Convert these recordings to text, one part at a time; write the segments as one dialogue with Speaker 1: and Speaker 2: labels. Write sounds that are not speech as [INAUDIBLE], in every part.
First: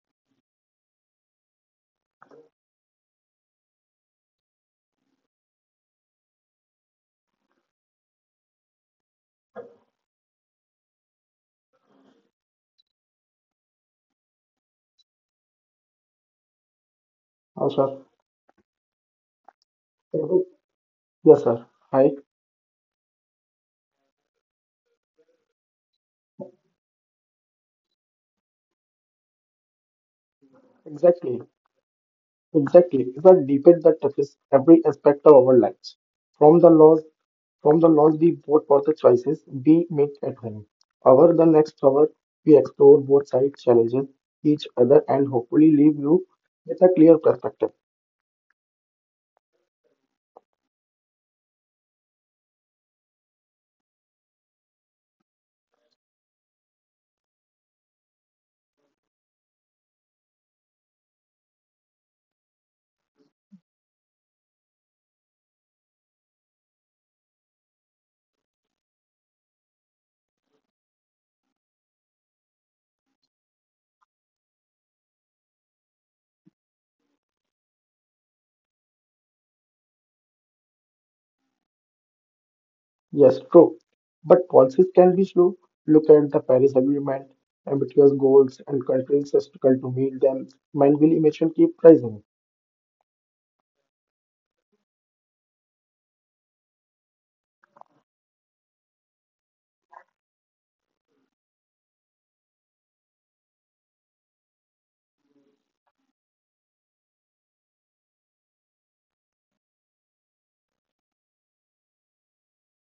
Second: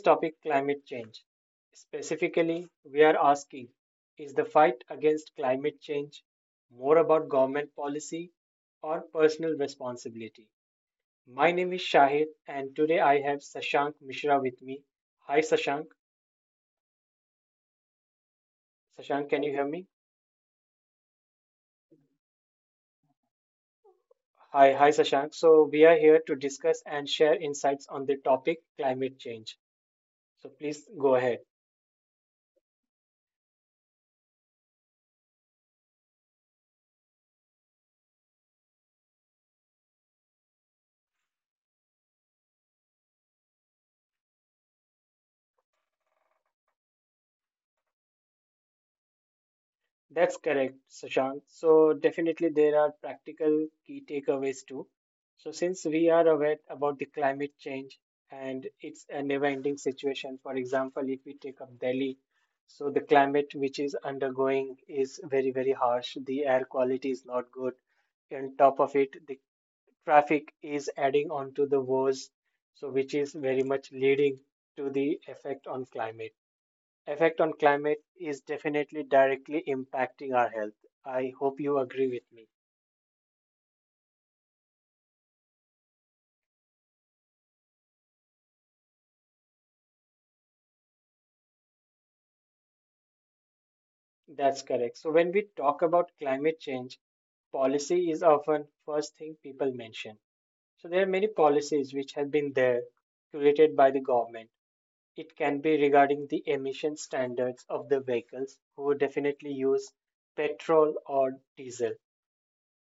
Speaker 1: topic climate change. Specifically, we are asking is the fight against climate change more about government policy or personal responsibility? My name is Shahid, and today I have Sashank Mishra with me. Hi, Sashank.
Speaker 2: Oh, sir.
Speaker 1: Sashank, can you hear me?
Speaker 2: Yes, sir. Hi.
Speaker 1: Hi, Sashank. So, we are here to discuss and share insights on the topic climate change. So please go ahead.
Speaker 2: Exactly. Exactly. It's a debate that touches every aspect of our lives. From the laws, from the laws we vote for the choices we make at home. Over the next hour, we explore both sides, challenges each other, and hopefully leave you with a clear perspective.
Speaker 1: That's correct, Sushant. So definitely there are practical key takeaways too. So since we are aware about the climate change and it's a never-ending situation, for example, if we take up Delhi, so the climate which is undergoing is very, very harsh. The air quality is not good. On top of it, the traffic is adding on to the woes. So which is very much leading to the effect on climate. Effect on climate is definitely directly impacting our health. I hope you agree with me.
Speaker 2: Yes, true. But policies can be slow. Look at the Paris Agreement, ambitious goals, and countries struggle to meet them. Mindful emission keep rising.
Speaker 1: That's correct. So when we talk about climate change, policy is often first thing people mention. So there are many policies which have been there created by the government. It can be regarding the emission standards of the vehicles who definitely use petrol or diesel.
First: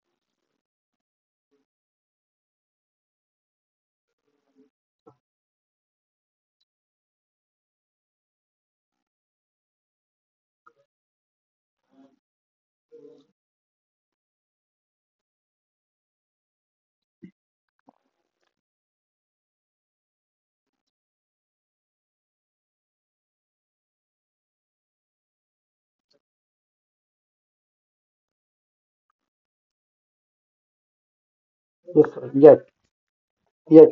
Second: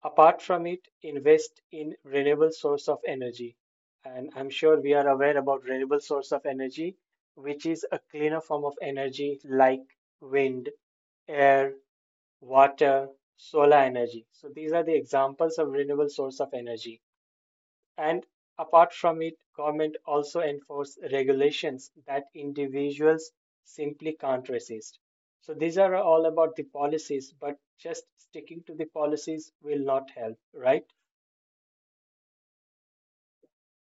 Speaker 1: Apart from it, invest in renewable source of energy. And I'm sure we are aware about renewable source of energy, which is a cleaner form of energy like wind, air, water, solar energy. So these are the examples of renewable source of energy. And apart from it, government also enforce regulations that individuals simply can't resist. So these are all about the policies, but just sticking to the policies will not help, right?
Speaker 2: Yes, sir. Yet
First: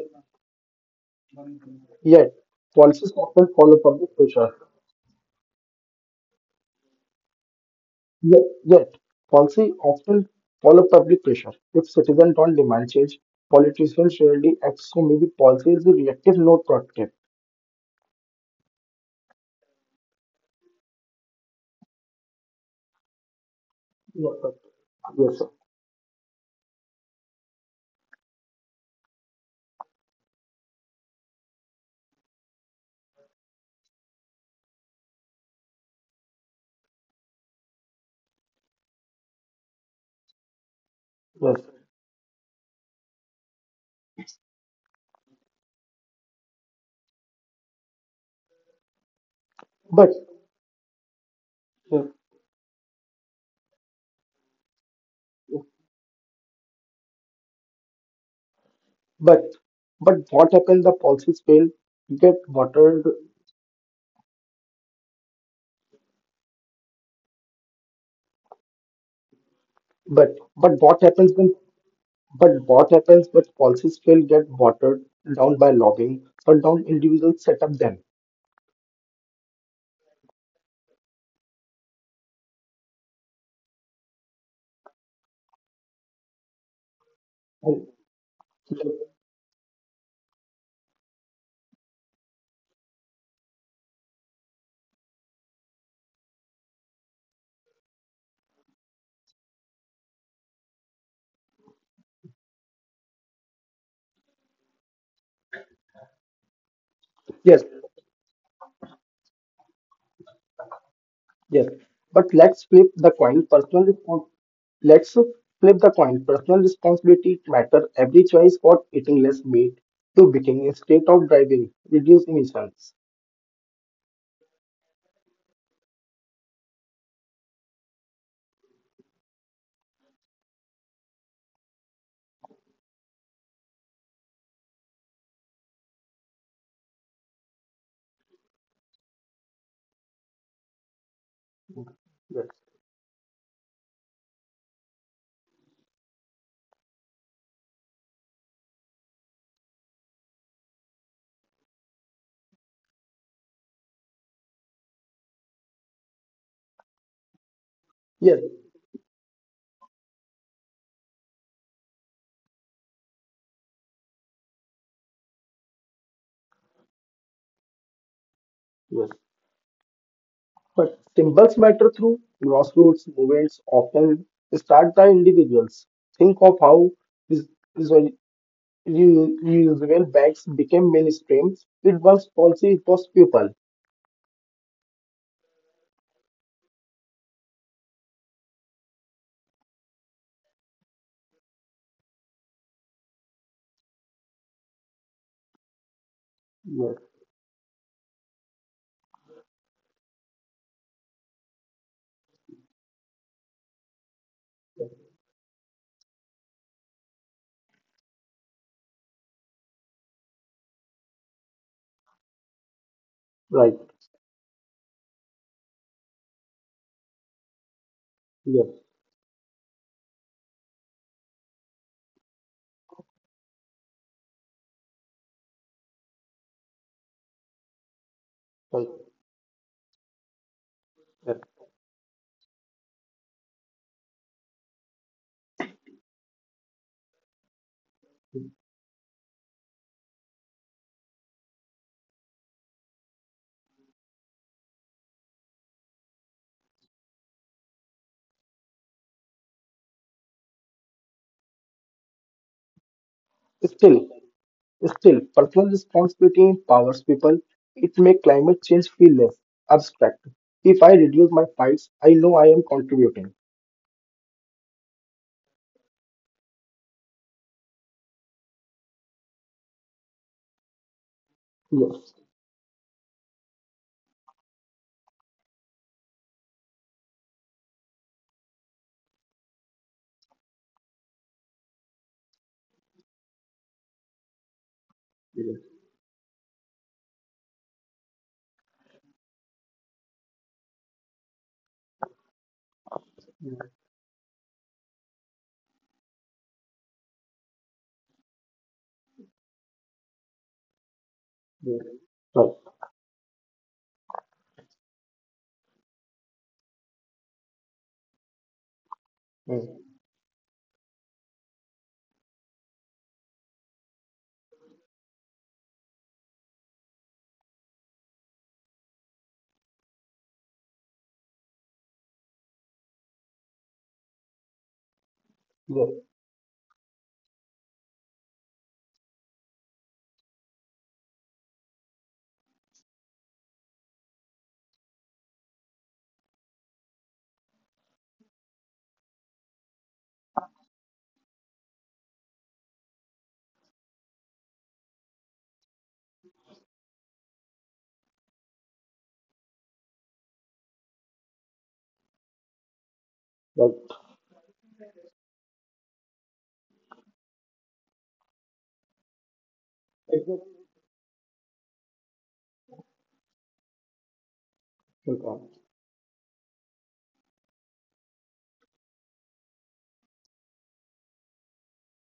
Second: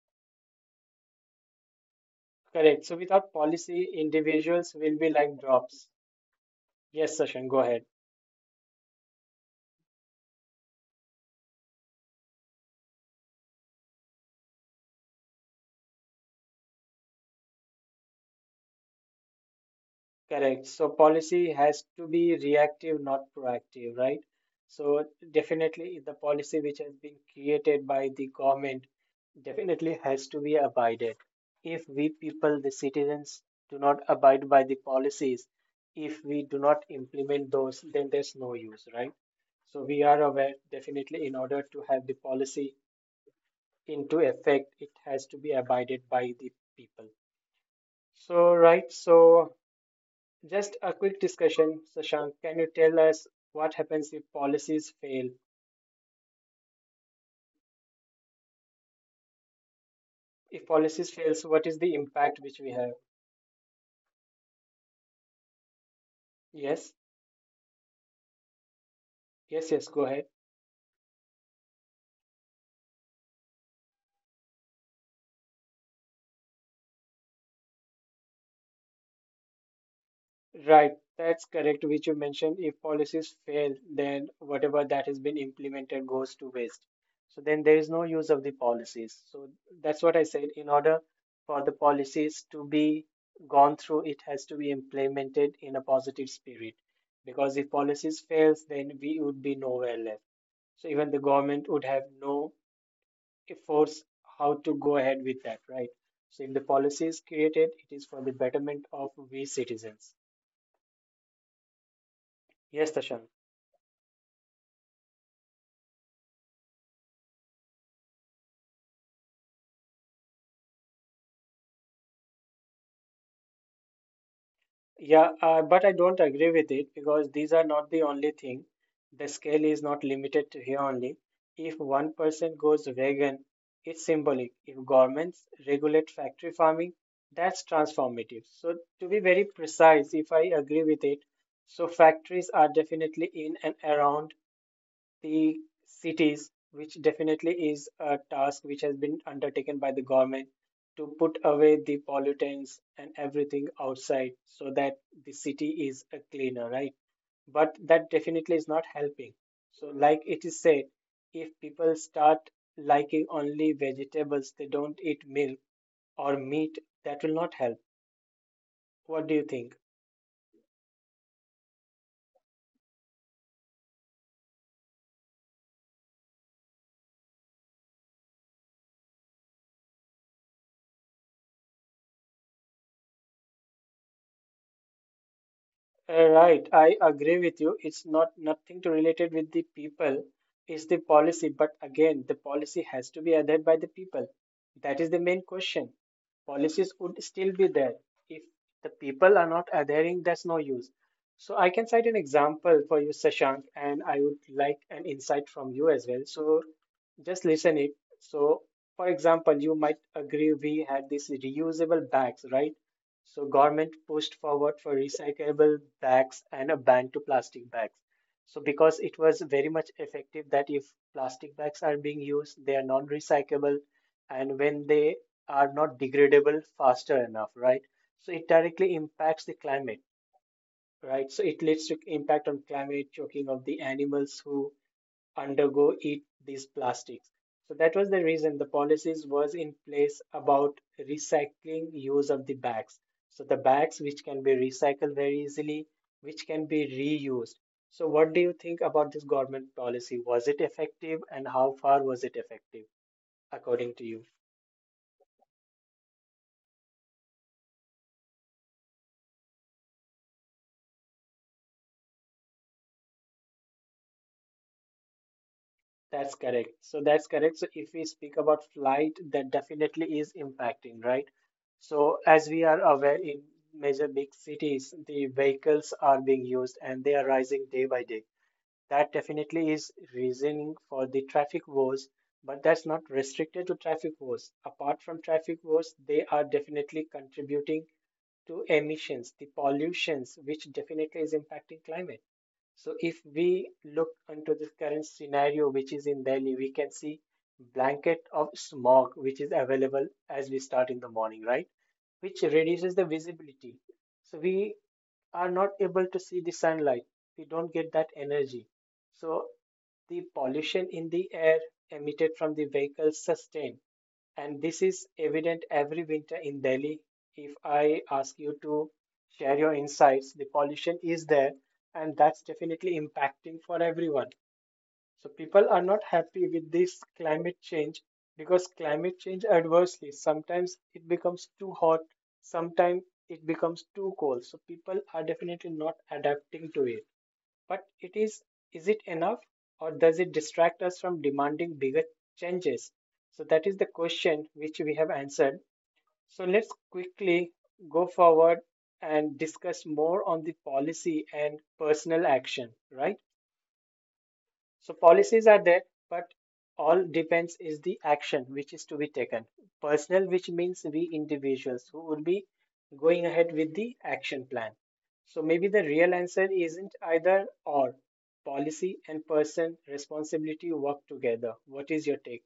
Speaker 2: Yet,
Speaker 1: Correct. So
Speaker 2: policies
Speaker 1: without
Speaker 2: often follow
Speaker 1: policy,
Speaker 2: public pressure.
Speaker 1: individuals will be like drops. Yes, Sashan, go ahead.
Speaker 2: Yet, policy often follow public pressure. If citizens don't demand change, politicians rarely act. So maybe policy is reactive, not proactive.
Speaker 1: Correct. So policy has to be reactive, not proactive, right?
Speaker 2: Yes, sir.
Speaker 1: So
Speaker 2: Yes, sir.
Speaker 1: definitely the policy which has been created by the government definitely has to be abided. If we people, the citizens, do not abide by the policies, if we do not implement those, then there's no use, right? So we are aware
Speaker 2: Yes.
Speaker 1: definitely in order to have the policy into effect, it has to be abided by the people. So, right,
Speaker 2: But,
Speaker 1: so just
Speaker 2: yes.
Speaker 1: a quick discussion. Sashank, can you tell us what happens if policies fail?
Speaker 2: but, but, what happens the policies fail, get
Speaker 1: If policies
Speaker 2: watered.
Speaker 1: fails, what is the impact which we have? Yes,
Speaker 2: But, but what
Speaker 1: yes,
Speaker 2: happens
Speaker 1: yes, go
Speaker 2: when,
Speaker 1: ahead.
Speaker 2: but what happens when policies fail, get watered down by lobbying or down individuals set up them.
Speaker 1: Right, that's correct, which you mentioned. If policies fail, then whatever that has been implemented goes to waste.
Speaker 2: And-
Speaker 1: So then there is no use of the policies. So that's what I said. In order for the policies to be gone through, it has to be implemented in a positive spirit. Because if policies fails, then we would be nowhere left. So even the government would have no force how to go ahead with that, right? So if the policy
Speaker 2: Yes,
Speaker 1: is created, it is for the betterment of we citizens.
Speaker 2: yes, but let's flip the
Speaker 1: Yes,
Speaker 2: coin.
Speaker 1: Tashan.
Speaker 2: Let's flip the coin. Personal responsibility matter. Every choice for eating less meat to baking instead of driving, reduce emissions.
Speaker 1: Yeah, but I don't agree with it because these are not the only thing. The scale is not limited to here only. If one person goes vegan, it's symbolic. If governments regulate factory farming, that's transformative. So, to be very precise, if I agree with it, so
Speaker 2: Yes,
Speaker 1: factories are definitely in and around the cities, which definitely is a task which has been undertaken by the government to put away the pollutants and everything outside so that the city is a cleaner, right? But that
Speaker 2: yes,
Speaker 1: definitely is not helping. So, like it is said, if people start liking only vegetables, they don't eat milk or meat, that will not help.
Speaker 2: yes.
Speaker 1: What do you think?
Speaker 2: But symbols matter through grassroots movements. Often start by individuals. Think of how res- resol- reusable bags became mainstream. It was policy. It was people.
Speaker 1: Right, I agree with you. It's not nothing to related with the people. It's the policy, but again, the policy has to be adhered by the people. That is the main question.
Speaker 2: Yes,
Speaker 1: Policies would still be there. If the people are not adhering, that's no use. So I can cite an example for you, Sashank, and I would
Speaker 2: yes,
Speaker 1: like an insight from you as well. So just listen it. So, for example, you might agree we had these reusable bags, right? So
Speaker 2: right.
Speaker 1: government pushed forward for recyclable bags and a ban to plastic bags.
Speaker 2: Yes,
Speaker 1: So because it was very much effective that if plastic bags are being used, they are non-recyclable, and when they are not degradable faster enough, right? So it
Speaker 2: right.
Speaker 1: directly impacts the climate, right?
Speaker 2: Yes.
Speaker 1: So it leads to impact on climate, choking of the animals who undergo eat these plastics. So that was the reason the policies was in place about recycling use of the bags. So the bags which can be recycled very easily, which can be reused. So what do you think about this government policy? Was it effective and how far was it effective according to you?
Speaker 2: Still, still, personal responsibility empowers people. It makes climate change feel less abstract. If I reduce my fights, I know I am contributing.
Speaker 1: That's correct. So that's correct. So if we speak about flight, that definitely is impacting, right? So
Speaker 2: Yes,
Speaker 1: as we are aware in major big cities, the vehicles are being used and they are rising day by day that definitely is reasoning for the traffic wars but that's not restricted to traffic wars apart from traffic
Speaker 2: yes,
Speaker 1: wars they are definitely contributing to emissions the pollutions which definitely is impacting climate so if we look into the current scenario which is in Delhi we can see blanket of smog which is available as we start in the morning right
Speaker 2: yes.
Speaker 1: which
Speaker 2: Right.
Speaker 1: reduces the visibility so we are not able to see the sunlight we don't get that energy so
Speaker 2: Mm.
Speaker 1: the pollution in the air emitted from the vehicles sustain and this is evident every winter in Delhi if I ask you to share your insights the pollution is there and that's definitely impacting for everyone so people are not
Speaker 2: Yes,
Speaker 1: happy with this climate change because climate change adversely. Sometimes it becomes too hot, sometimes it becomes too cold. So people are definitely not adapting to it. But it is it enough or does it distract us from demanding bigger changes? So that is the question which we have answered. So let's quickly go forward and discuss more on the policy and personal action, right?
Speaker 2: right.
Speaker 1: So policies are there, but all depends is the action which is to be taken. Personal, which means
Speaker 2: Exactly.
Speaker 1: we individuals who would be going ahead with the action plan. So maybe
Speaker 2: Mm.
Speaker 1: the real answer isn't either or. Policy and person responsibility work together. What is your take?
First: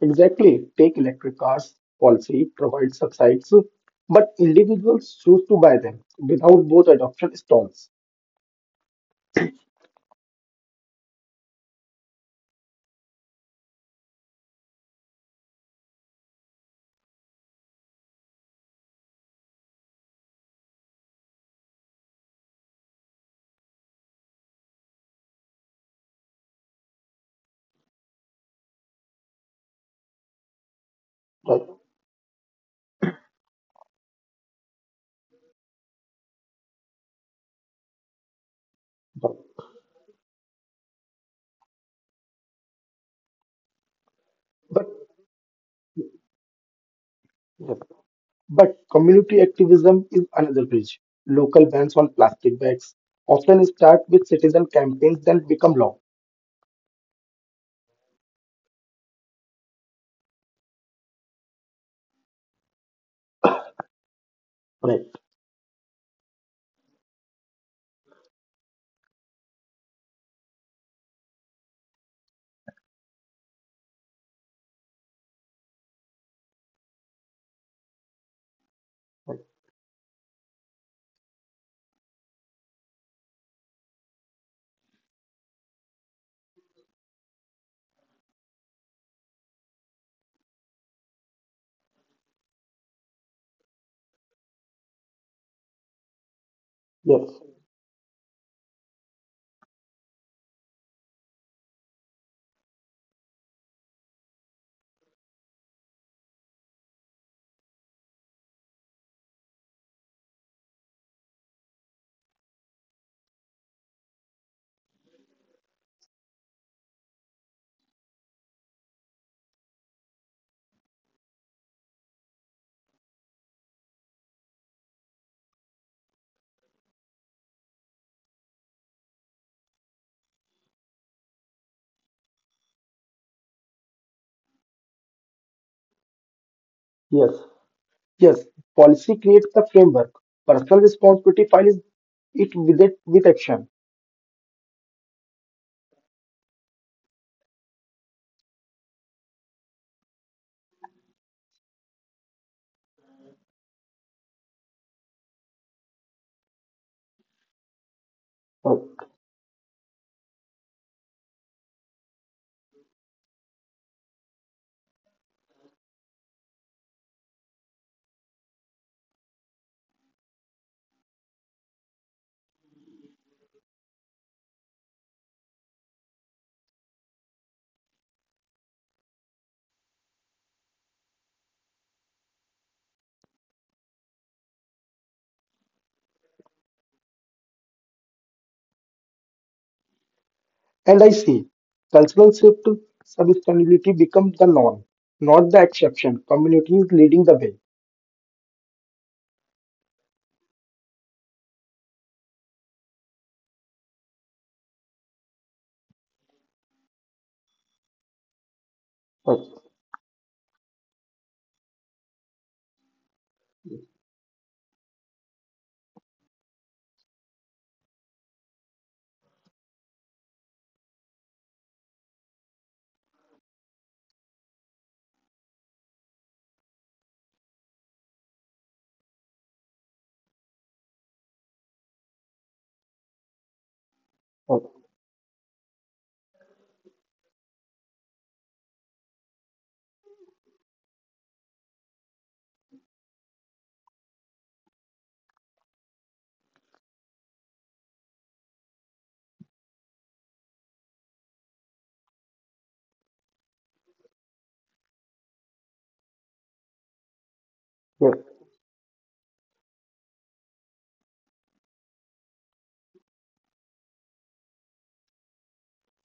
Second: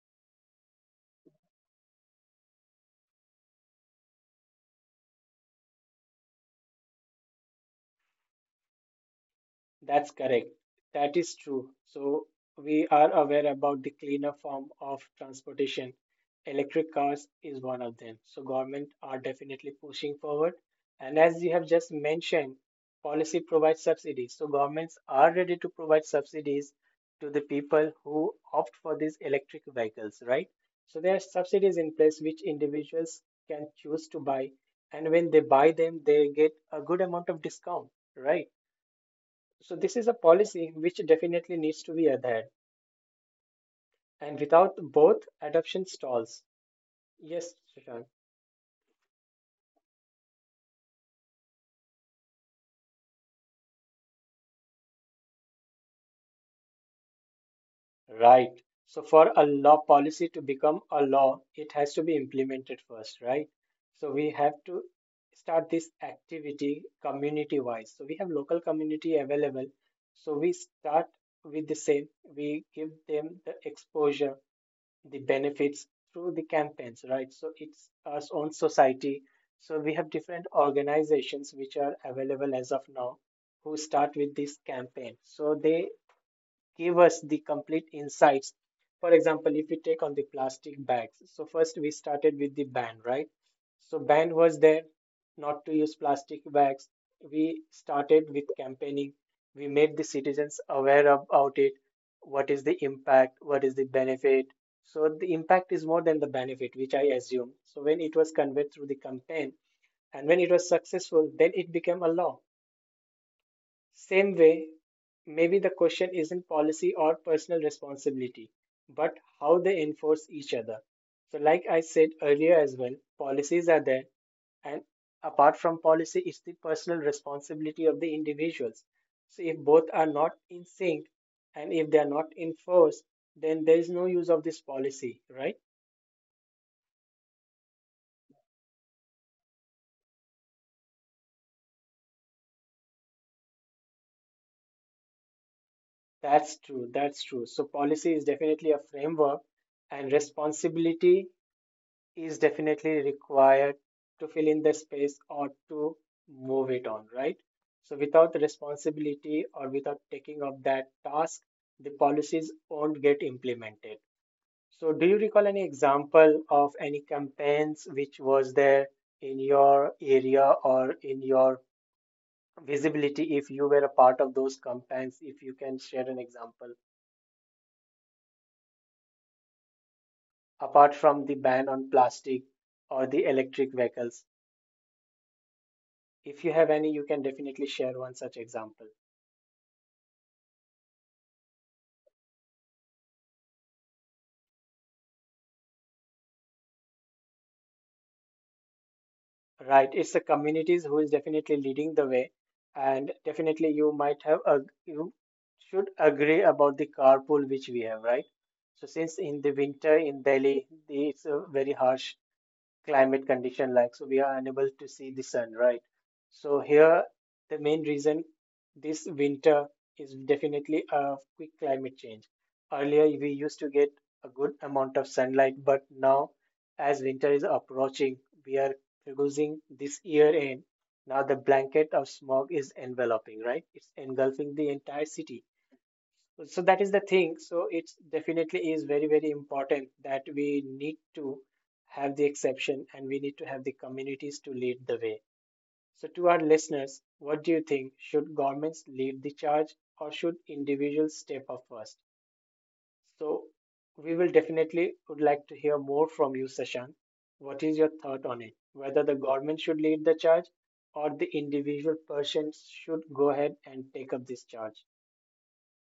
Speaker 2: Exactly. Take electric cars policy provides subsidies, but individuals choose to buy them without both adoption stalls.
Speaker 1: That's correct. That is true. So we are aware about the cleaner form of transportation. Electric cars is one of them. So government are definitely pushing forward. And as you have just mentioned, policy provides subsidies. So governments are ready to provide subsidies to the people who opt for these electric vehicles, right? So there are
Speaker 2: Right.
Speaker 1: subsidies in place which individuals can choose to buy. And when they buy them, they get a good amount of discount, right?
Speaker 2: Right.
Speaker 1: So this is a policy which definitely needs to be adhered, and without
Speaker 2: But
Speaker 1: both, adoption stalls. Yes,
Speaker 2: yes.
Speaker 1: Shashank.
Speaker 2: But community activism is another bridge. Local bans on plastic bags often start with citizen campaigns then become law.
Speaker 1: Right. So for a law policy to become a law, it has to be implemented first, right?
Speaker 2: Right.
Speaker 1: So we have to start this activity community wise. So we have local community available. So we start with the same. We give them the exposure, the benefits through the campaigns, right? So it's our
Speaker 2: Right.
Speaker 1: own society. So we have different organizations which are available as of now who start with this campaign. So they give us the complete insights. For example, if we take on the plastic bags, so first we started with the ban, right? So ban was there not to use
Speaker 2: Yes.
Speaker 1: plastic bags. We started with campaigning. We made the citizens aware about it. What is the impact? What is the benefit? So the impact is more than the benefit, which I assume. So when it was conveyed through the campaign and when it was successful, then it became a law. Same way, maybe the question isn't policy or personal responsibility, but how they enforce each other. So, like I said earlier as well, policies are there, and apart from policy, it's the personal responsibility of the individuals. So, if both are not in sync and if they are not enforced, then there is no use of this policy, right?
Speaker 2: Yes. Yes, policy creates the framework. Personal responsibility files it with action.
Speaker 1: That's true. That's true. So, policy is definitely a framework, and responsibility is definitely required to fill in the space or to move it on, right? So
Speaker 2: Right.
Speaker 1: without the responsibility or without taking up that task, the policies won't get implemented. So do you recall any example of any campaigns which was there in your area or in your visibility if you were a part of those campaigns? If you can share an example, apart from the ban on plastic or the electric vehicles, if you have any, you can definitely share one such example.
Speaker 2: And I see cultural shift to sustainability becomes the norm, not the exception. Community is leading the way.
Speaker 1: Right, it's the communities who is definitely leading the way, and definitely you might have a you should agree about the carpool which we have, right? So since in the
Speaker 2: Right.
Speaker 1: winter in Delhi, it's a very harsh climate condition, like, so we are unable to see the sun, right? So here the main reason this winter is definitely a quick climate change. Earlier we used to get a good amount of sunlight, but now as winter is approaching, we are losing this year end. Now the blanket of smog is enveloping, right, it's
Speaker 2: Right.
Speaker 1: engulfing the entire city. So that is the thing. So it definitely is very, very important that we need to have the exception and we need to have the communities to lead the way. So to our listeners, what do you think, should governments lead the charge or should individuals step up first? So we will definitely would like to hear more from you, Sashank. What is your
Speaker 2: Yes.
Speaker 1: thought on it, whether the government should lead the charge or the individual person should go ahead and take up this charge?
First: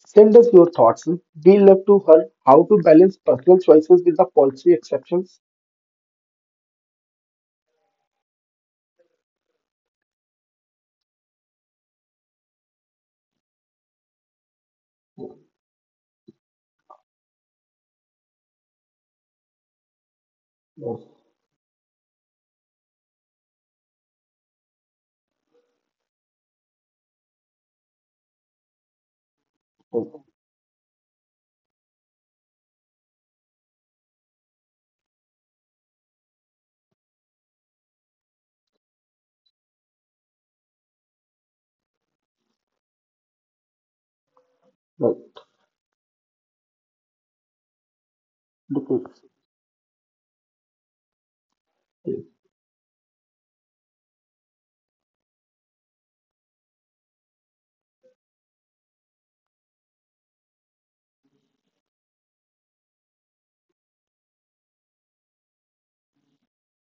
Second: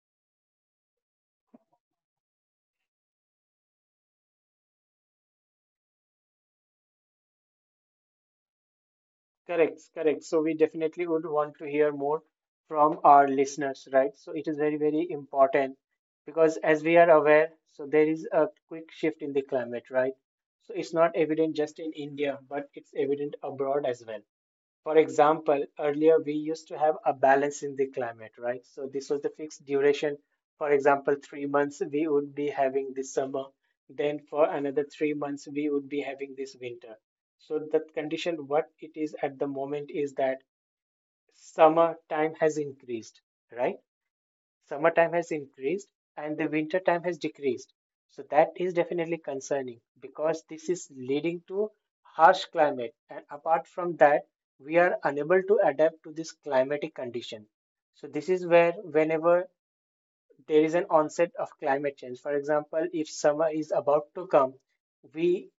Speaker 2: Send us your thoughts. We love to hear how to balance personal choices with the policy exceptions.
Speaker 1: Correct, correct. So we definitely would want to hear more from our listeners, right? So it is very, very important because as we are aware, so there is a quick shift in the climate, right? So it's
Speaker 2: Yes,
Speaker 1: not evident just in India, but it's evident abroad as well. For example, earlier we used to have a balance in the climate, right? So this was the
Speaker 2: yes,
Speaker 1: fixed duration. For example, 3 months we would be having this summer. Then for another 3 months we would be having this winter. So the condition, what it is at the moment is that summer time has increased, right?
Speaker 2: right.
Speaker 1: Summertime has increased and the winter time has decreased. So that
Speaker 2: Because-
Speaker 1: is definitely concerning because this is leading to harsh climate. And apart from that, we are unable to adapt to this climatic condition. So this is where whenever there is an onset of climate change, for example, if summer is about to come, we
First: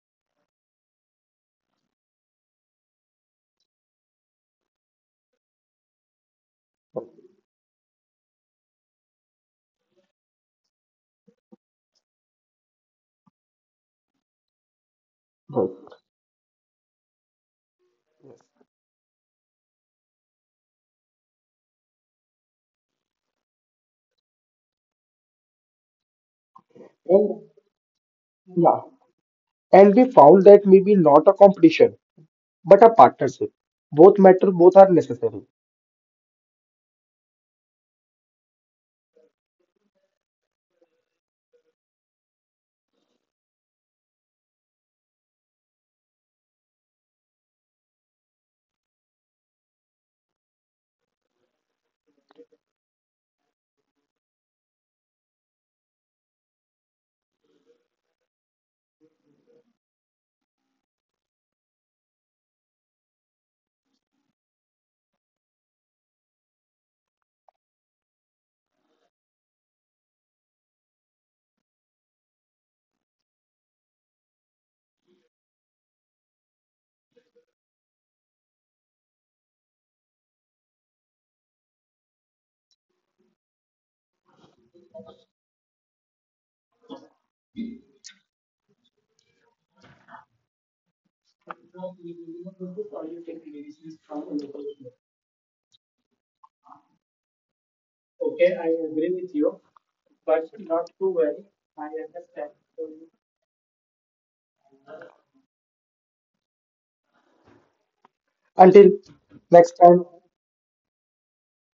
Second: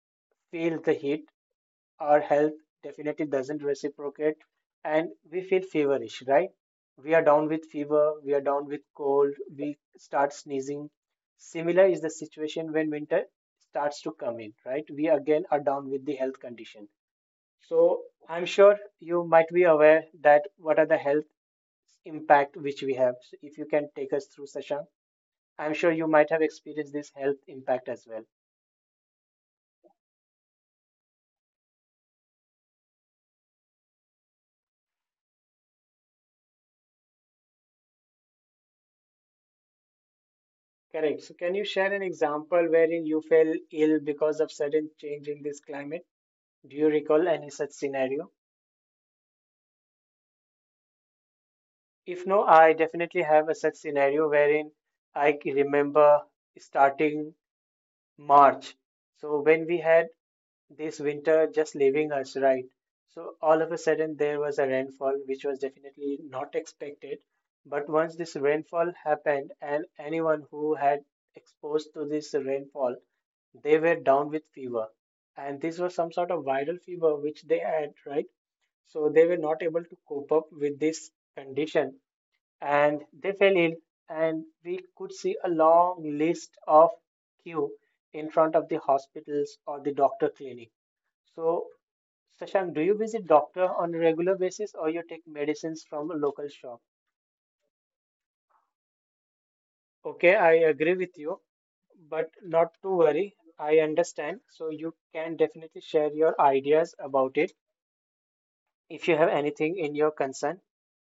Speaker 1: feel the heat, our health definitely doesn't reciprocate and we feel feverish, right? We are down with fever, we are down with cold, we start sneezing. Similar is the situation when winter starts to come in, right? We again are
Speaker 2: right.
Speaker 1: down with the health condition. So I'm sure you might be aware that what are the health impact which we have. So if you can take us through, Sashank, I'm sure you might have experienced this
Speaker 2: And
Speaker 1: health impact as well.
Speaker 2: yeah, and we found that maybe not a competition, but a partnership. Both matter, both are necessary.
Speaker 1: Correct. So, can you share an example wherein you fell ill because of sudden change in this climate? Do you recall any such scenario? If no, I definitely have a such scenario wherein I remember starting March. So, when we had this winter just leaving us, right? So all of a sudden there was a rainfall, which was definitely not expected. But once this rainfall happened, and anyone who had exposed to this rainfall, they were down with fever. And this was some sort of viral fever which they had, right? So they were not able to cope up with this condition and they fell ill. And we could see a long list of queue in front of the hospitals or the doctor clinic. So, Shashank, do you visit doctor on a regular basis or you take medicines from a local shop? Okay, I agree with you, but not to worry. I understand. So you can definitely share your ideas about it
Speaker 2: Until
Speaker 1: if
Speaker 2: next
Speaker 1: you have
Speaker 2: time,
Speaker 1: anything in your concern.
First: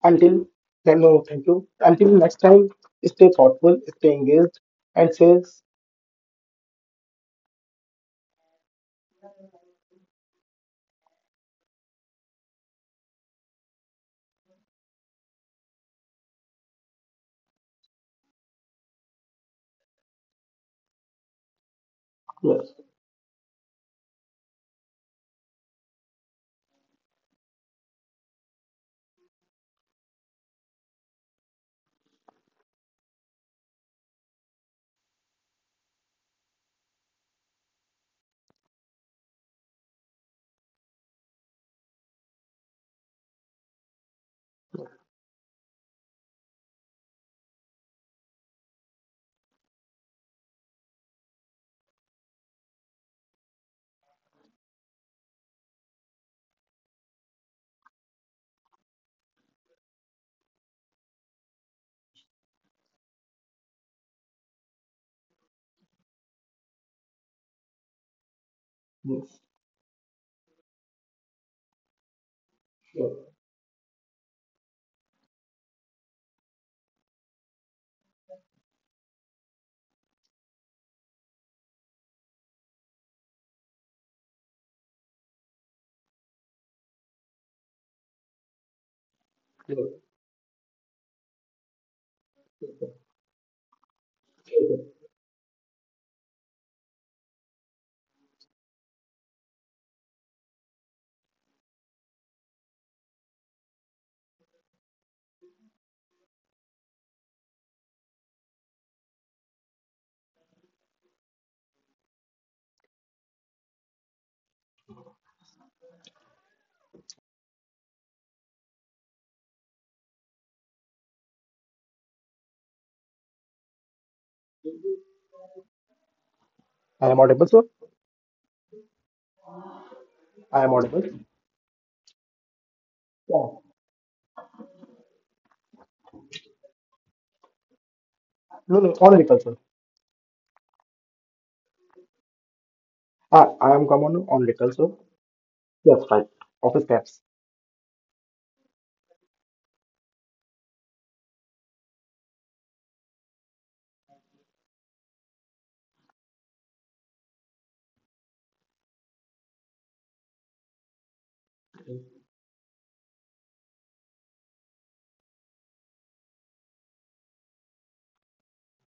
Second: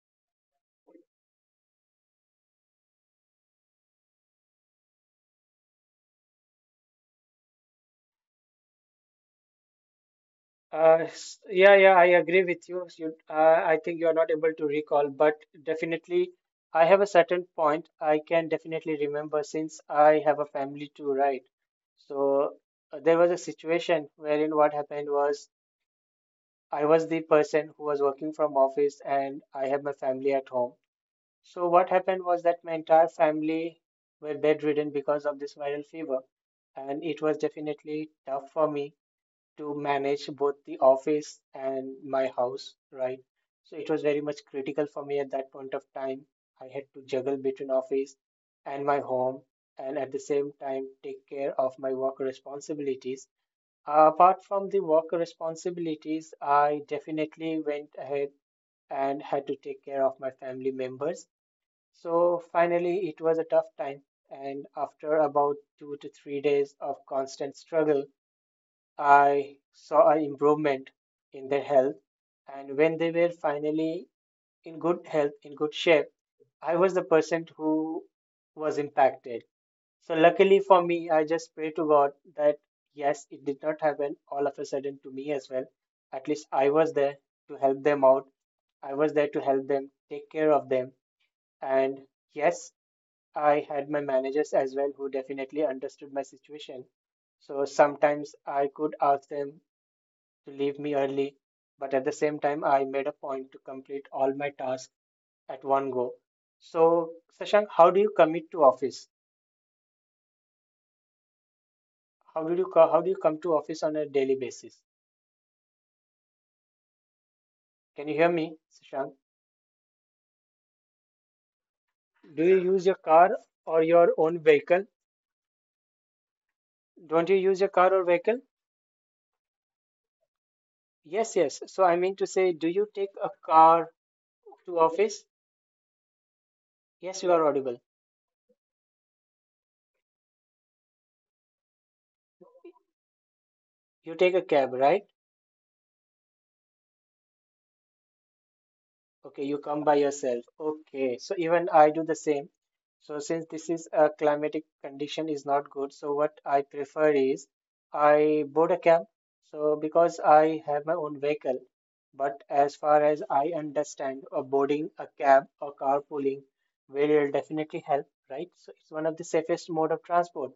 Speaker 2: until then, no, thank you. Until next time, stay thoughtful, stay engaged, and say yes,
Speaker 1: Yeah, yeah, I agree with you. You, I think you are not able to recall, but definitely, I have a certain point I can definitely remember since I have a family too, right? So
Speaker 2: yes,
Speaker 1: there was a situation wherein what happened was I was the person who was working from office and I have my family at home. So what happened was that my entire family were bedridden because of this viral fever, and it was definitely tough for me to manage both the office and my house, right? So it was very much critical for me at that point of time. I had to juggle between office and my home, and at the same time take care of my work responsibilities. Apart from the work responsibilities, I definitely went ahead and had to take care of my family members. So finally, it was a tough time. And after about 2 to 3 days of constant struggle, I
Speaker 2: yes.
Speaker 1: saw an improvement in their health, and when they were finally in good health, in good shape, I was the person who was impacted. So luckily for me, I just pray to God that yes, it did not happen all of a sudden to me as well. At least I was there to help them out. I was there to help them,
Speaker 2: Yes.
Speaker 1: take care of them. And yes, I had my managers as well who definitely understood my situation. So sometimes I could ask them to leave me early, but at the same time, I made a point to complete all my tasks at one go. So, Sashank, how do you commit to office? How do you come to office on a daily basis? Can you hear me, Sashank? Do you use your car or your own vehicle?
Speaker 2: I am
Speaker 1: Don't you
Speaker 2: audible,
Speaker 1: use
Speaker 2: sir.
Speaker 1: your car or vehicle?
Speaker 2: I am audible.
Speaker 1: Yes, yes. So I mean to say, do you take a
Speaker 2: Yeah.
Speaker 1: car to office? Yes, you are audible.
Speaker 2: No, no, honorable, sir. I am common
Speaker 1: You
Speaker 2: on
Speaker 1: take a
Speaker 2: little,
Speaker 1: cab,
Speaker 2: so
Speaker 1: right?
Speaker 2: yes, right. Office caps.
Speaker 1: Okay, you come by yourself. Okay, so even I do the same. So since this is a climatic condition is not good, so what I prefer is I board a cab. So because I have my own vehicle, but as far as I understand, a boarding a cab or carpooling will definitely help, right? So it's one of the safest mode of transport.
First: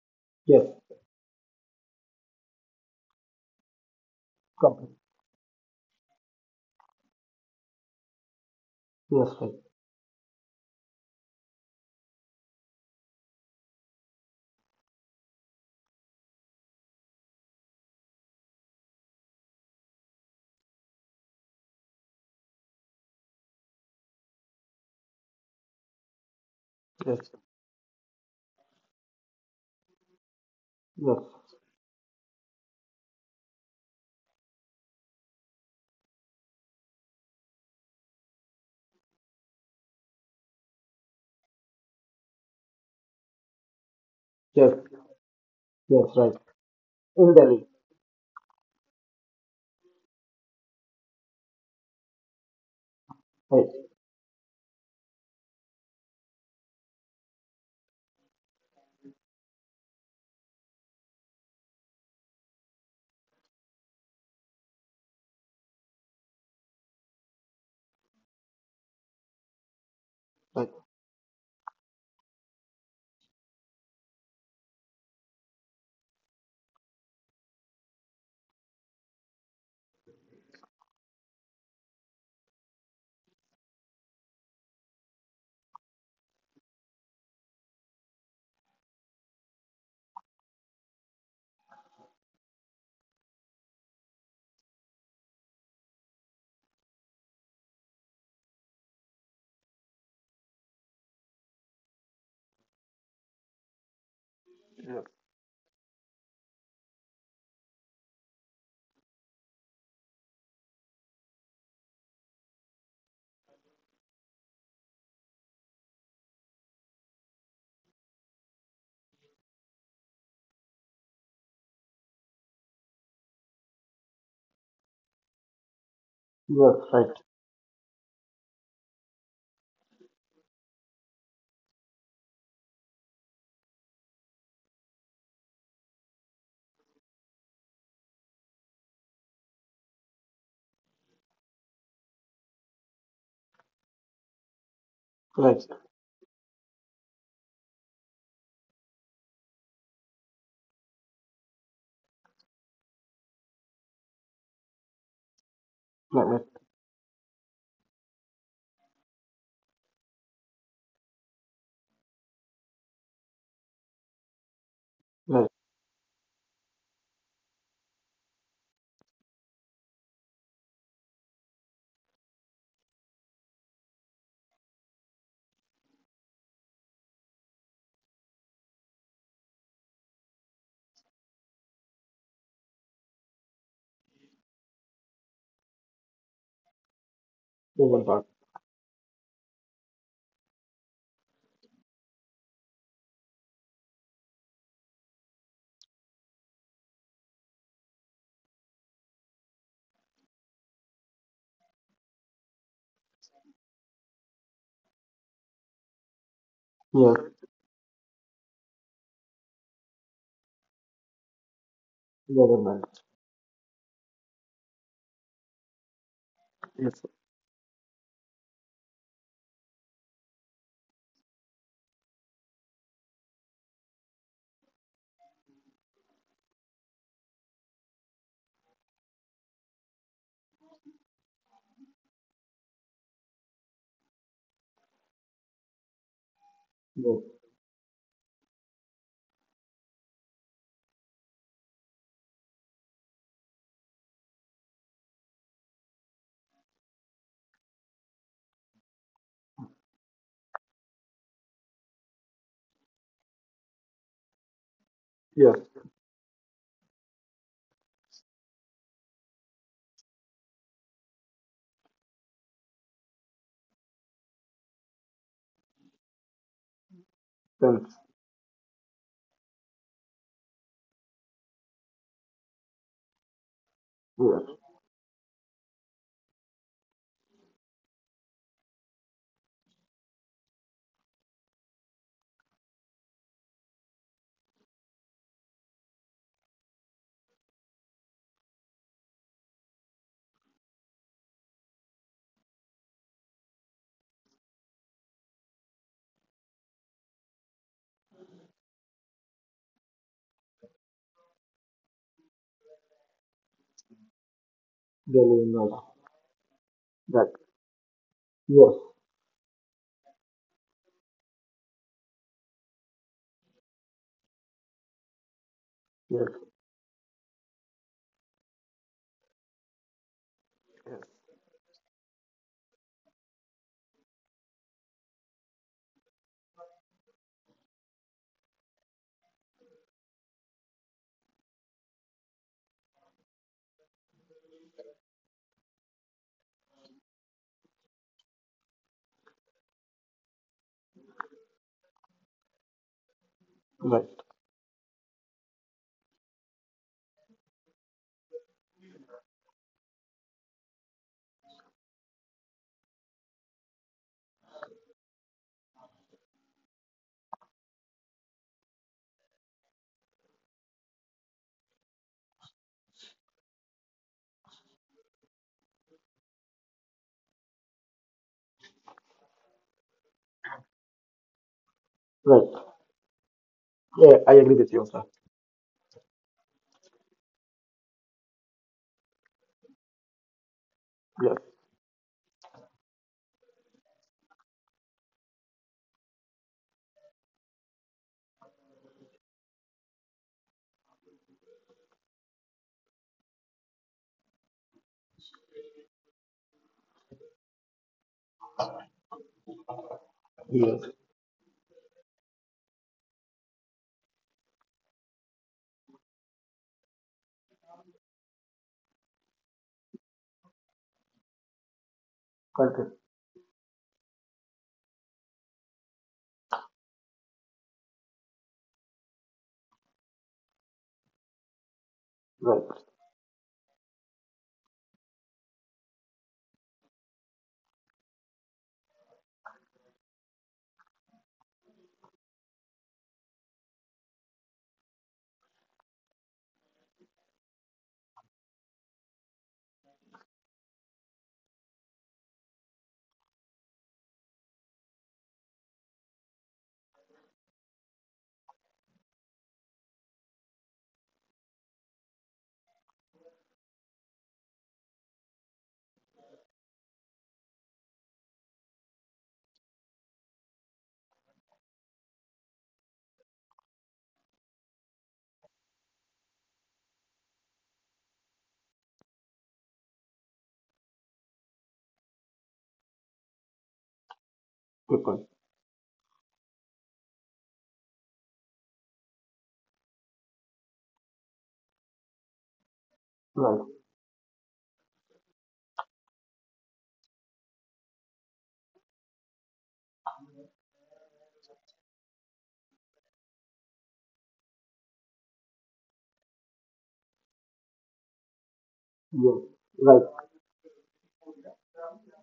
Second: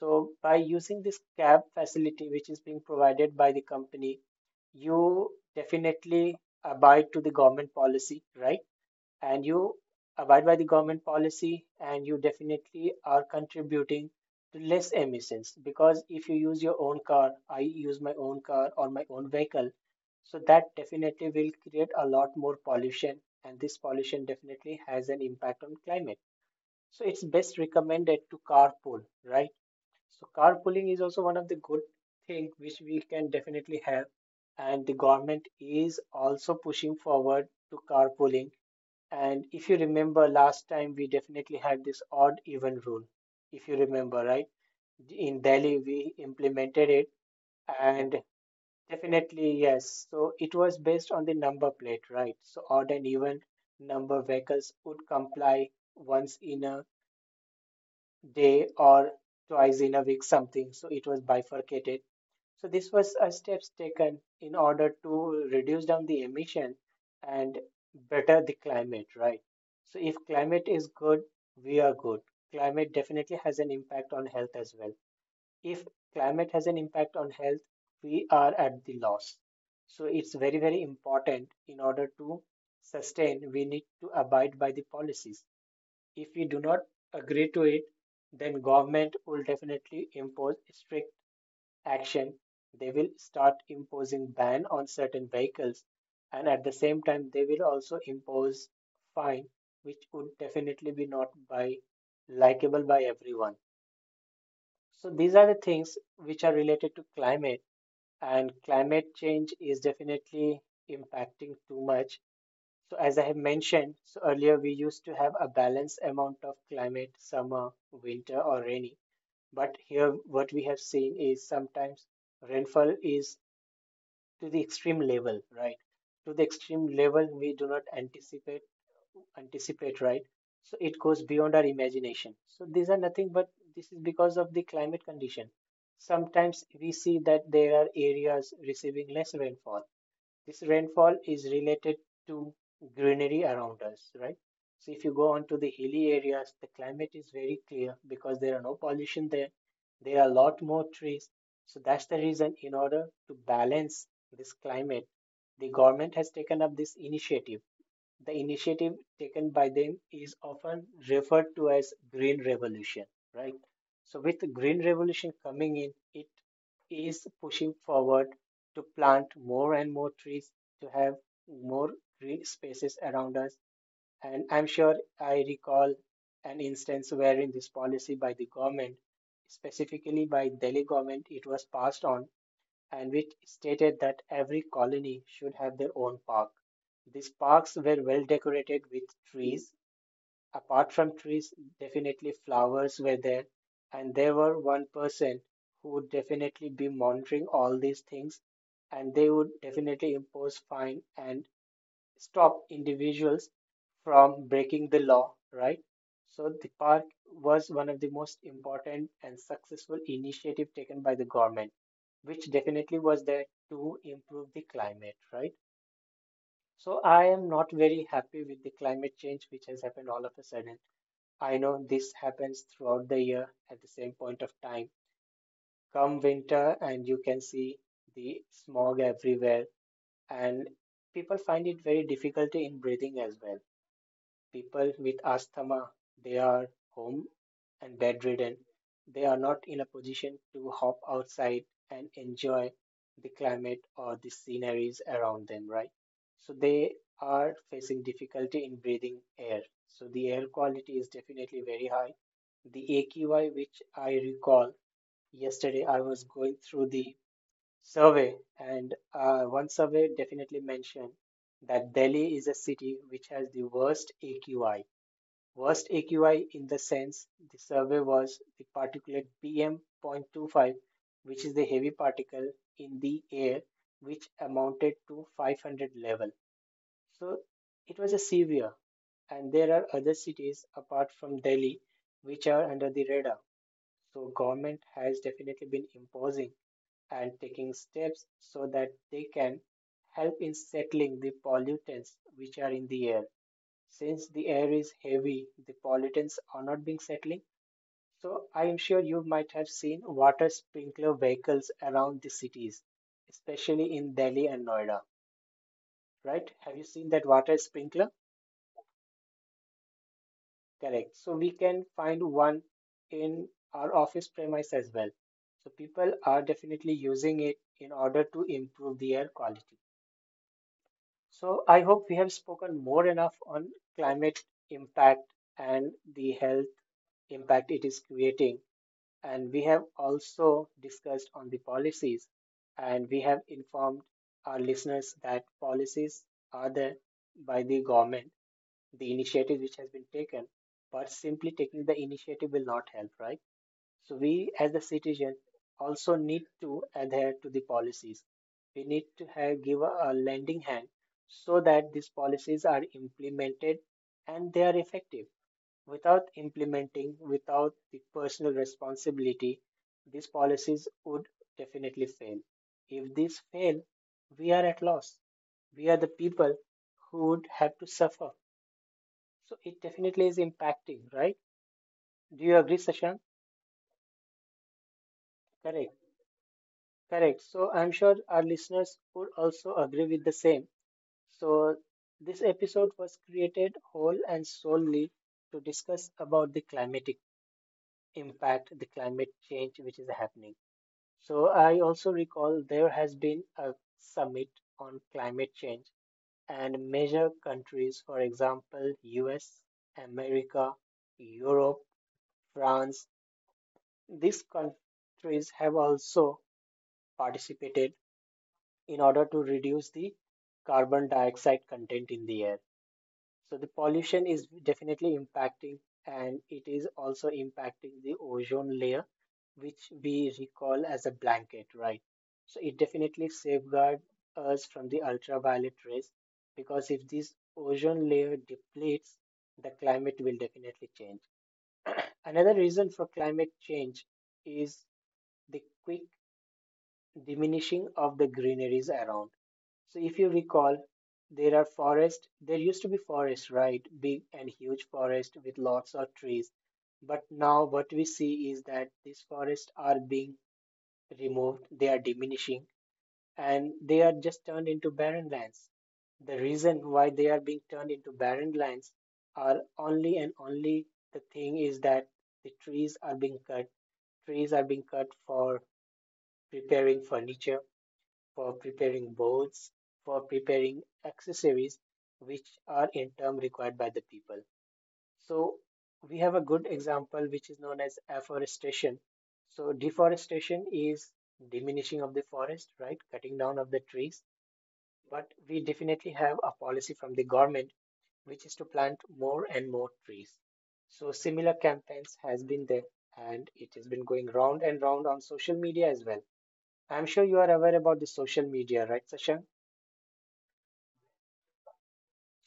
Speaker 1: So by
Speaker 2: Yes,
Speaker 1: using this cab facility, which is being provided by the company,
Speaker 2: company.
Speaker 1: you definitely abide to the government policy, right? And
Speaker 2: Yes,
Speaker 1: you
Speaker 2: right.
Speaker 1: abide by the government policy, and you definitely are contributing to less emissions because if you use your own car, I use my own car or my own vehicle, so that definitely will create a lot more pollution, and this pollution definitely has an impact on climate. So it's best
Speaker 2: Yes,
Speaker 1: recommended to carpool, right? So carpooling is also one of the
Speaker 2: yes,
Speaker 1: good thing which we can definitely have. And the government is also pushing forward to carpooling. And if you remember last time, we definitely had this odd even rule. If you remember, right?
Speaker 2: yes,
Speaker 1: In Delhi, we
Speaker 2: yes, right.
Speaker 1: implemented it.
Speaker 2: In Delhi.
Speaker 1: And definitely, yes. So it was based on the number plate, right? So odd and even
Speaker 2: Right,
Speaker 1: number vehicles would comply once in a day or twice in a week, something, so it was bifurcated. So this was a steps taken in order to reduce down the emission and better the climate, right? So if climate
Speaker 2: right.
Speaker 1: is good, we are good. Climate definitely has an impact on health as well. If climate has an impact on health, we are at the loss. So it's very, very important in order to sustain, we need to abide by the policies. If we do not agree to it, then government will definitely impose strict action. They will start imposing ban on certain vehicles, and at the same time, they will also impose fine, which would definitely be not by likable by everyone. So
Speaker 2: Yes,
Speaker 1: these are the things which are related to climate, and climate change is definitely impacting too much. So as I have mentioned, so earlier we used to have a balanced amount of climate, summer, winter, or rainy. But here, what we have seen is sometimes rainfall is to the extreme level, right? To the
Speaker 2: yes,
Speaker 1: extreme
Speaker 2: right,
Speaker 1: level we do not anticipate, right? So it goes beyond our imagination. So these are nothing but this is because of the climate condition. Sometimes we see that there are areas receiving less rainfall. This rainfall is related to greenery around us, right? So if you go on to
Speaker 2: right,
Speaker 1: the hilly areas, the climate is very clear because there are no pollution there. There are a lot more trees. So that's the reason in order to balance this climate, the government
Speaker 2: right,
Speaker 1: has
Speaker 2: right,
Speaker 1: taken up this initiative. The initiative taken by them is often referred to as green revolution, right? So with the green
Speaker 2: right.
Speaker 1: revolution coming in, it is pushing forward to plant more and more trees to have more green spaces around us. And I'm sure I recall an instance wherein this policy by the government, specifically by Delhi government, it was passed on and which stated that every colony should have their own park. These
Speaker 2: Woman park.
Speaker 1: parks were well decorated with trees. Apart from trees, definitely flowers were there, and there were one person who would definitely be monitoring all these things, and they would definitely impose fine and stop individuals from breaking the law, right? So the
Speaker 2: Yes,
Speaker 1: park was one of the most important and successful initiative taken by the government, which
Speaker 2: government.
Speaker 1: definitely was there to improve the climate, right? So
Speaker 2: Yes,
Speaker 1: I am not very happy with the climate change which has happened all of a sudden. I know this happens throughout the year at the same point of time. Come winter, and you can see the smog everywhere, and people find it very difficult in breathing as well. People with asthma, they are home
Speaker 2: yes,
Speaker 1: and bedridden. They are not in a position to hop outside and enjoy the climate or the sceneries around them, right? So they are facing difficulty in breathing air. So the air quality is definitely very high. The AQI, which I recall yesterday,
Speaker 2: yes,
Speaker 1: I was going through the survey, and one survey definitely mentioned that Delhi is a city which has the worst AQI. Worst AQI in the sense the survey
Speaker 2: sense.
Speaker 1: was the particulate PM 0.25, which is the heavy particle in the air, which
Speaker 2: Yes,
Speaker 1: amounted to 500 level. So it was a severe, and there are other cities apart from Delhi which are under the radar. So government has definitely been imposing and taking steps so that they can help in settling the pollutants which are in the air. Since the air is heavy, the pollutants are not being settling. So I am sure you might have seen water sprinkler vehicles around the cities, especially in Delhi and Noida,
Speaker 2: Delhi in Noida.
Speaker 1: right? Have you seen that water
Speaker 2: Right.
Speaker 1: sprinkler?
Speaker 2: Yes,
Speaker 1: Correct. So we can find one in our office premise as well. So people are
Speaker 2: yes,
Speaker 1: definitely using it in order to improve the air quality.
Speaker 2: yes.
Speaker 1: So I hope we have spoken more enough on climate impact and the health impact it is creating. And we have also discussed on the policies and we have informed our listeners that policies are there by the government, the initiative which has been taken, but simply taking the initiative will not help, right? So
Speaker 2: Right,
Speaker 1: we as the citizens also need to adhere to the policies. We need to have, give a lending hand so that these policies are implemented and they are effective. Without implementing, without the personal responsibility, these policies would definitely fail. If these fail, we are at loss. We are the people who would have to suffer. So it definitely is impacting, right? Do you
Speaker 2: right.
Speaker 1: agree, Sashank?
Speaker 2: Yeah, I agree with you, sir.
Speaker 1: Correct. Correct. So I'm sure our listeners would also agree with the same.
Speaker 2: Yes,
Speaker 1: So this episode was created whole and solely to discuss about the climatic impact, the climate change which is happening. So I also recall there has been a summit on climate change and major countries, for example, US,
Speaker 2: yes.
Speaker 1: America, Europe, France, these countries have also participated in order to reduce the carbon dioxide content in the air.
Speaker 2: Country.
Speaker 1: So the pollution is definitely impacting and it is also impacting the ozone layer, which we recall as a blanket, right? So it
Speaker 2: Right.
Speaker 1: definitely safeguards us from the ultraviolet rays because if this ozone layer depletes, the climate will definitely change. [CLEARS THROAT] Another reason for climate change is the quick diminishing of the greeneries around. So if you recall, there are forests. There used to be forests, right? Big and huge forest with lots of trees. But now what we see is that these forests are being removed. They are diminishing and they are just turned into barren lands. The reason why they are being turned into barren lands are only and only the thing is that the trees are being cut. Trees are being cut for preparing furniture for preparing boards, for preparing accessories, which are in turn required by the people.
Speaker 2: People.
Speaker 1: So we have a good example which is known as afforestation. So deforestation is diminishing of the forest, right? Cutting down of the
Speaker 2: Right.
Speaker 1: trees. But we definitely have a policy from the government which is to plant more and more trees. So similar campaigns has been there and it has been going round and round on social media as well. I'm sure you are aware about the social media, right, Sasha?
Speaker 2: Yes. Right.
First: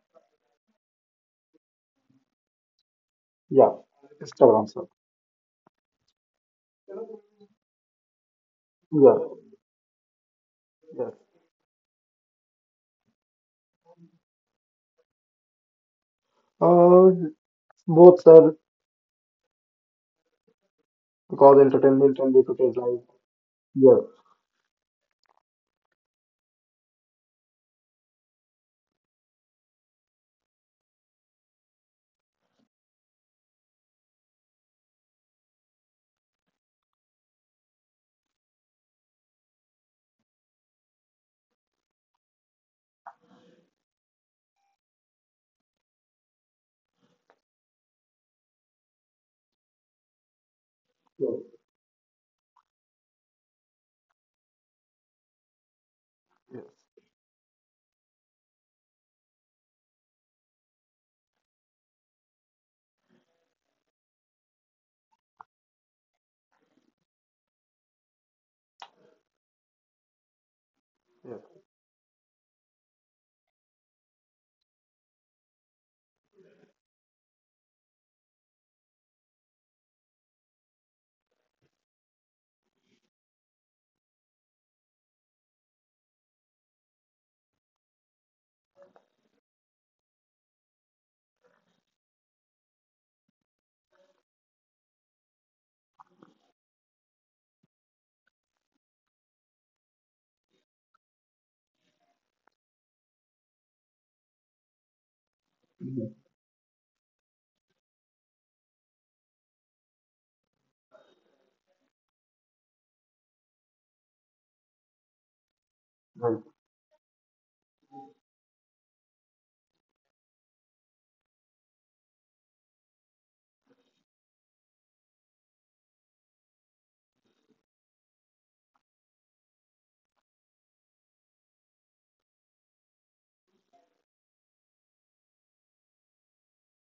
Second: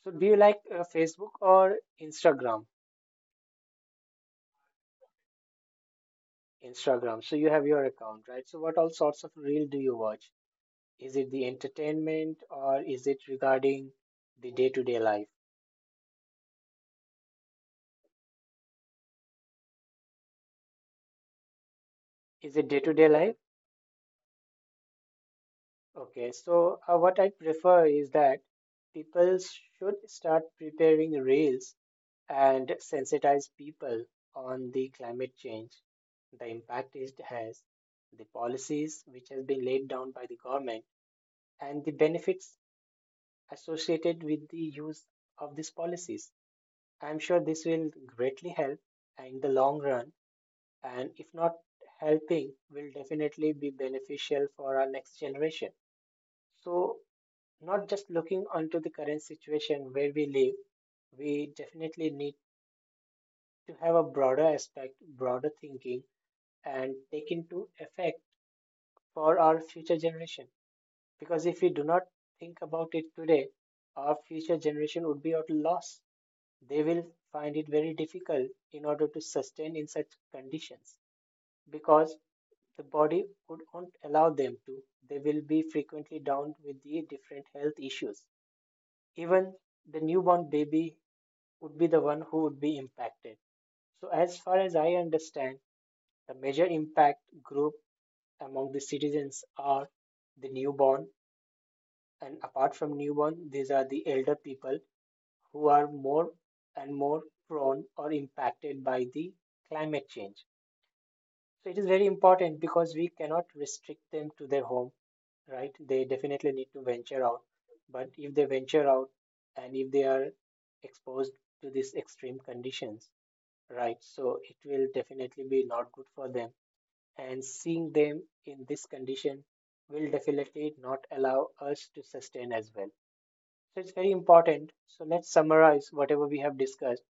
Speaker 1: So do you like Facebook or Instagram?
Speaker 2: Yeah, Instagram, sir.
Speaker 1: Instagram. So you have your account, right? So what all sorts
Speaker 2: Yeah,
Speaker 1: of reel do you watch? Is
Speaker 2: yeah.
Speaker 1: it the entertainment or is it regarding the day-to-day life?
Speaker 2: Uh, both, sir, because entertainment and
Speaker 1: Is it
Speaker 2: day-to-day
Speaker 1: day-to-day
Speaker 2: life.
Speaker 1: life?
Speaker 2: Yeah,
Speaker 1: Okay. So what I prefer is that people should start preparing reels and sensitize people on the climate change, the impact it has, the policies which has been laid down by the government, and the benefits associated with the use of these policies. I'm sure this will greatly help in the long run, and if not
Speaker 2: yeah,
Speaker 1: helping, will definitely be beneficial for our next generation.
Speaker 2: yes,
Speaker 1: So, not just looking onto the current situation where we live, we definitely need to have a broader aspect, broader thinking, and take into effect for our future generation. Because if we do
Speaker 2: yes.
Speaker 1: not think about it today, our future generation would be at a loss. They will find it very difficult in order to sustain in such conditions because the body would not allow them to. They will be frequently down with the different health issues. Even the newborn baby would be the one who would be impacted. So, as far as I understand, the major impact group among the citizens are the newborn, and apart from newborn, these are the elder people who are more
Speaker 2: Yes,
Speaker 1: and more prone or impacted by the climate change. So it is very important because we cannot restrict them to their home, right? They definitely need
Speaker 2: right,
Speaker 1: to venture out. But if they venture out and if they are exposed to these extreme conditions, right? So it will definitely be not good for them. And seeing them in this condition will definitely not allow us to sustain as well. So it's very important. So let's summarize whatever we have discussed.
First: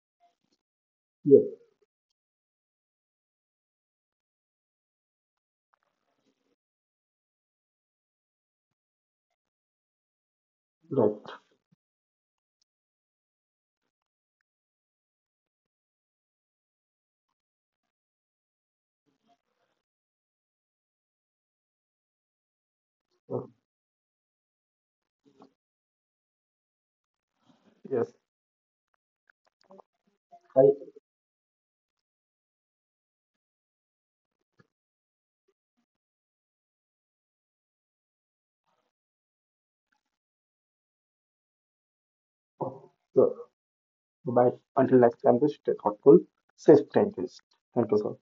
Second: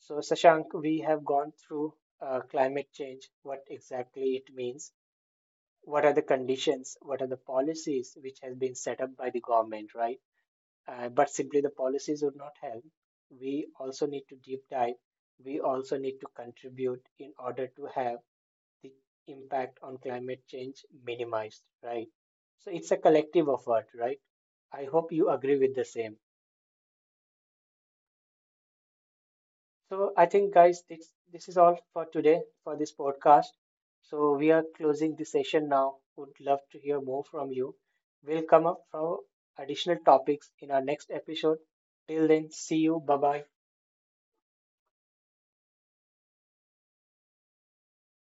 Speaker 1: So, Sashank, we have gone
Speaker 2: yes,
Speaker 1: through climate change, what exactly it means, what are the conditions, what are the policies which has been set up by the government, right?
Speaker 2: right.
Speaker 1: But simply the policies would not help. We also need to deep dive. We also need to contribute in order to have the impact on climate change minimized, right? So it's a
Speaker 2: uh,
Speaker 1: collective effort, right? I hope you agree with the same.
Speaker 2: Yes,
Speaker 1: So I think,
Speaker 2: I.
Speaker 1: guys, this is all for today for this podcast. So we are closing the session now. Would love to hear more from you. We'll come up for additional topics in our next episode. Till then, see
Speaker 2: Oh,
Speaker 1: you. Bye bye.
Speaker 2: bye. Until next time, please stay thoughtful, safe changes. Thank you, sir.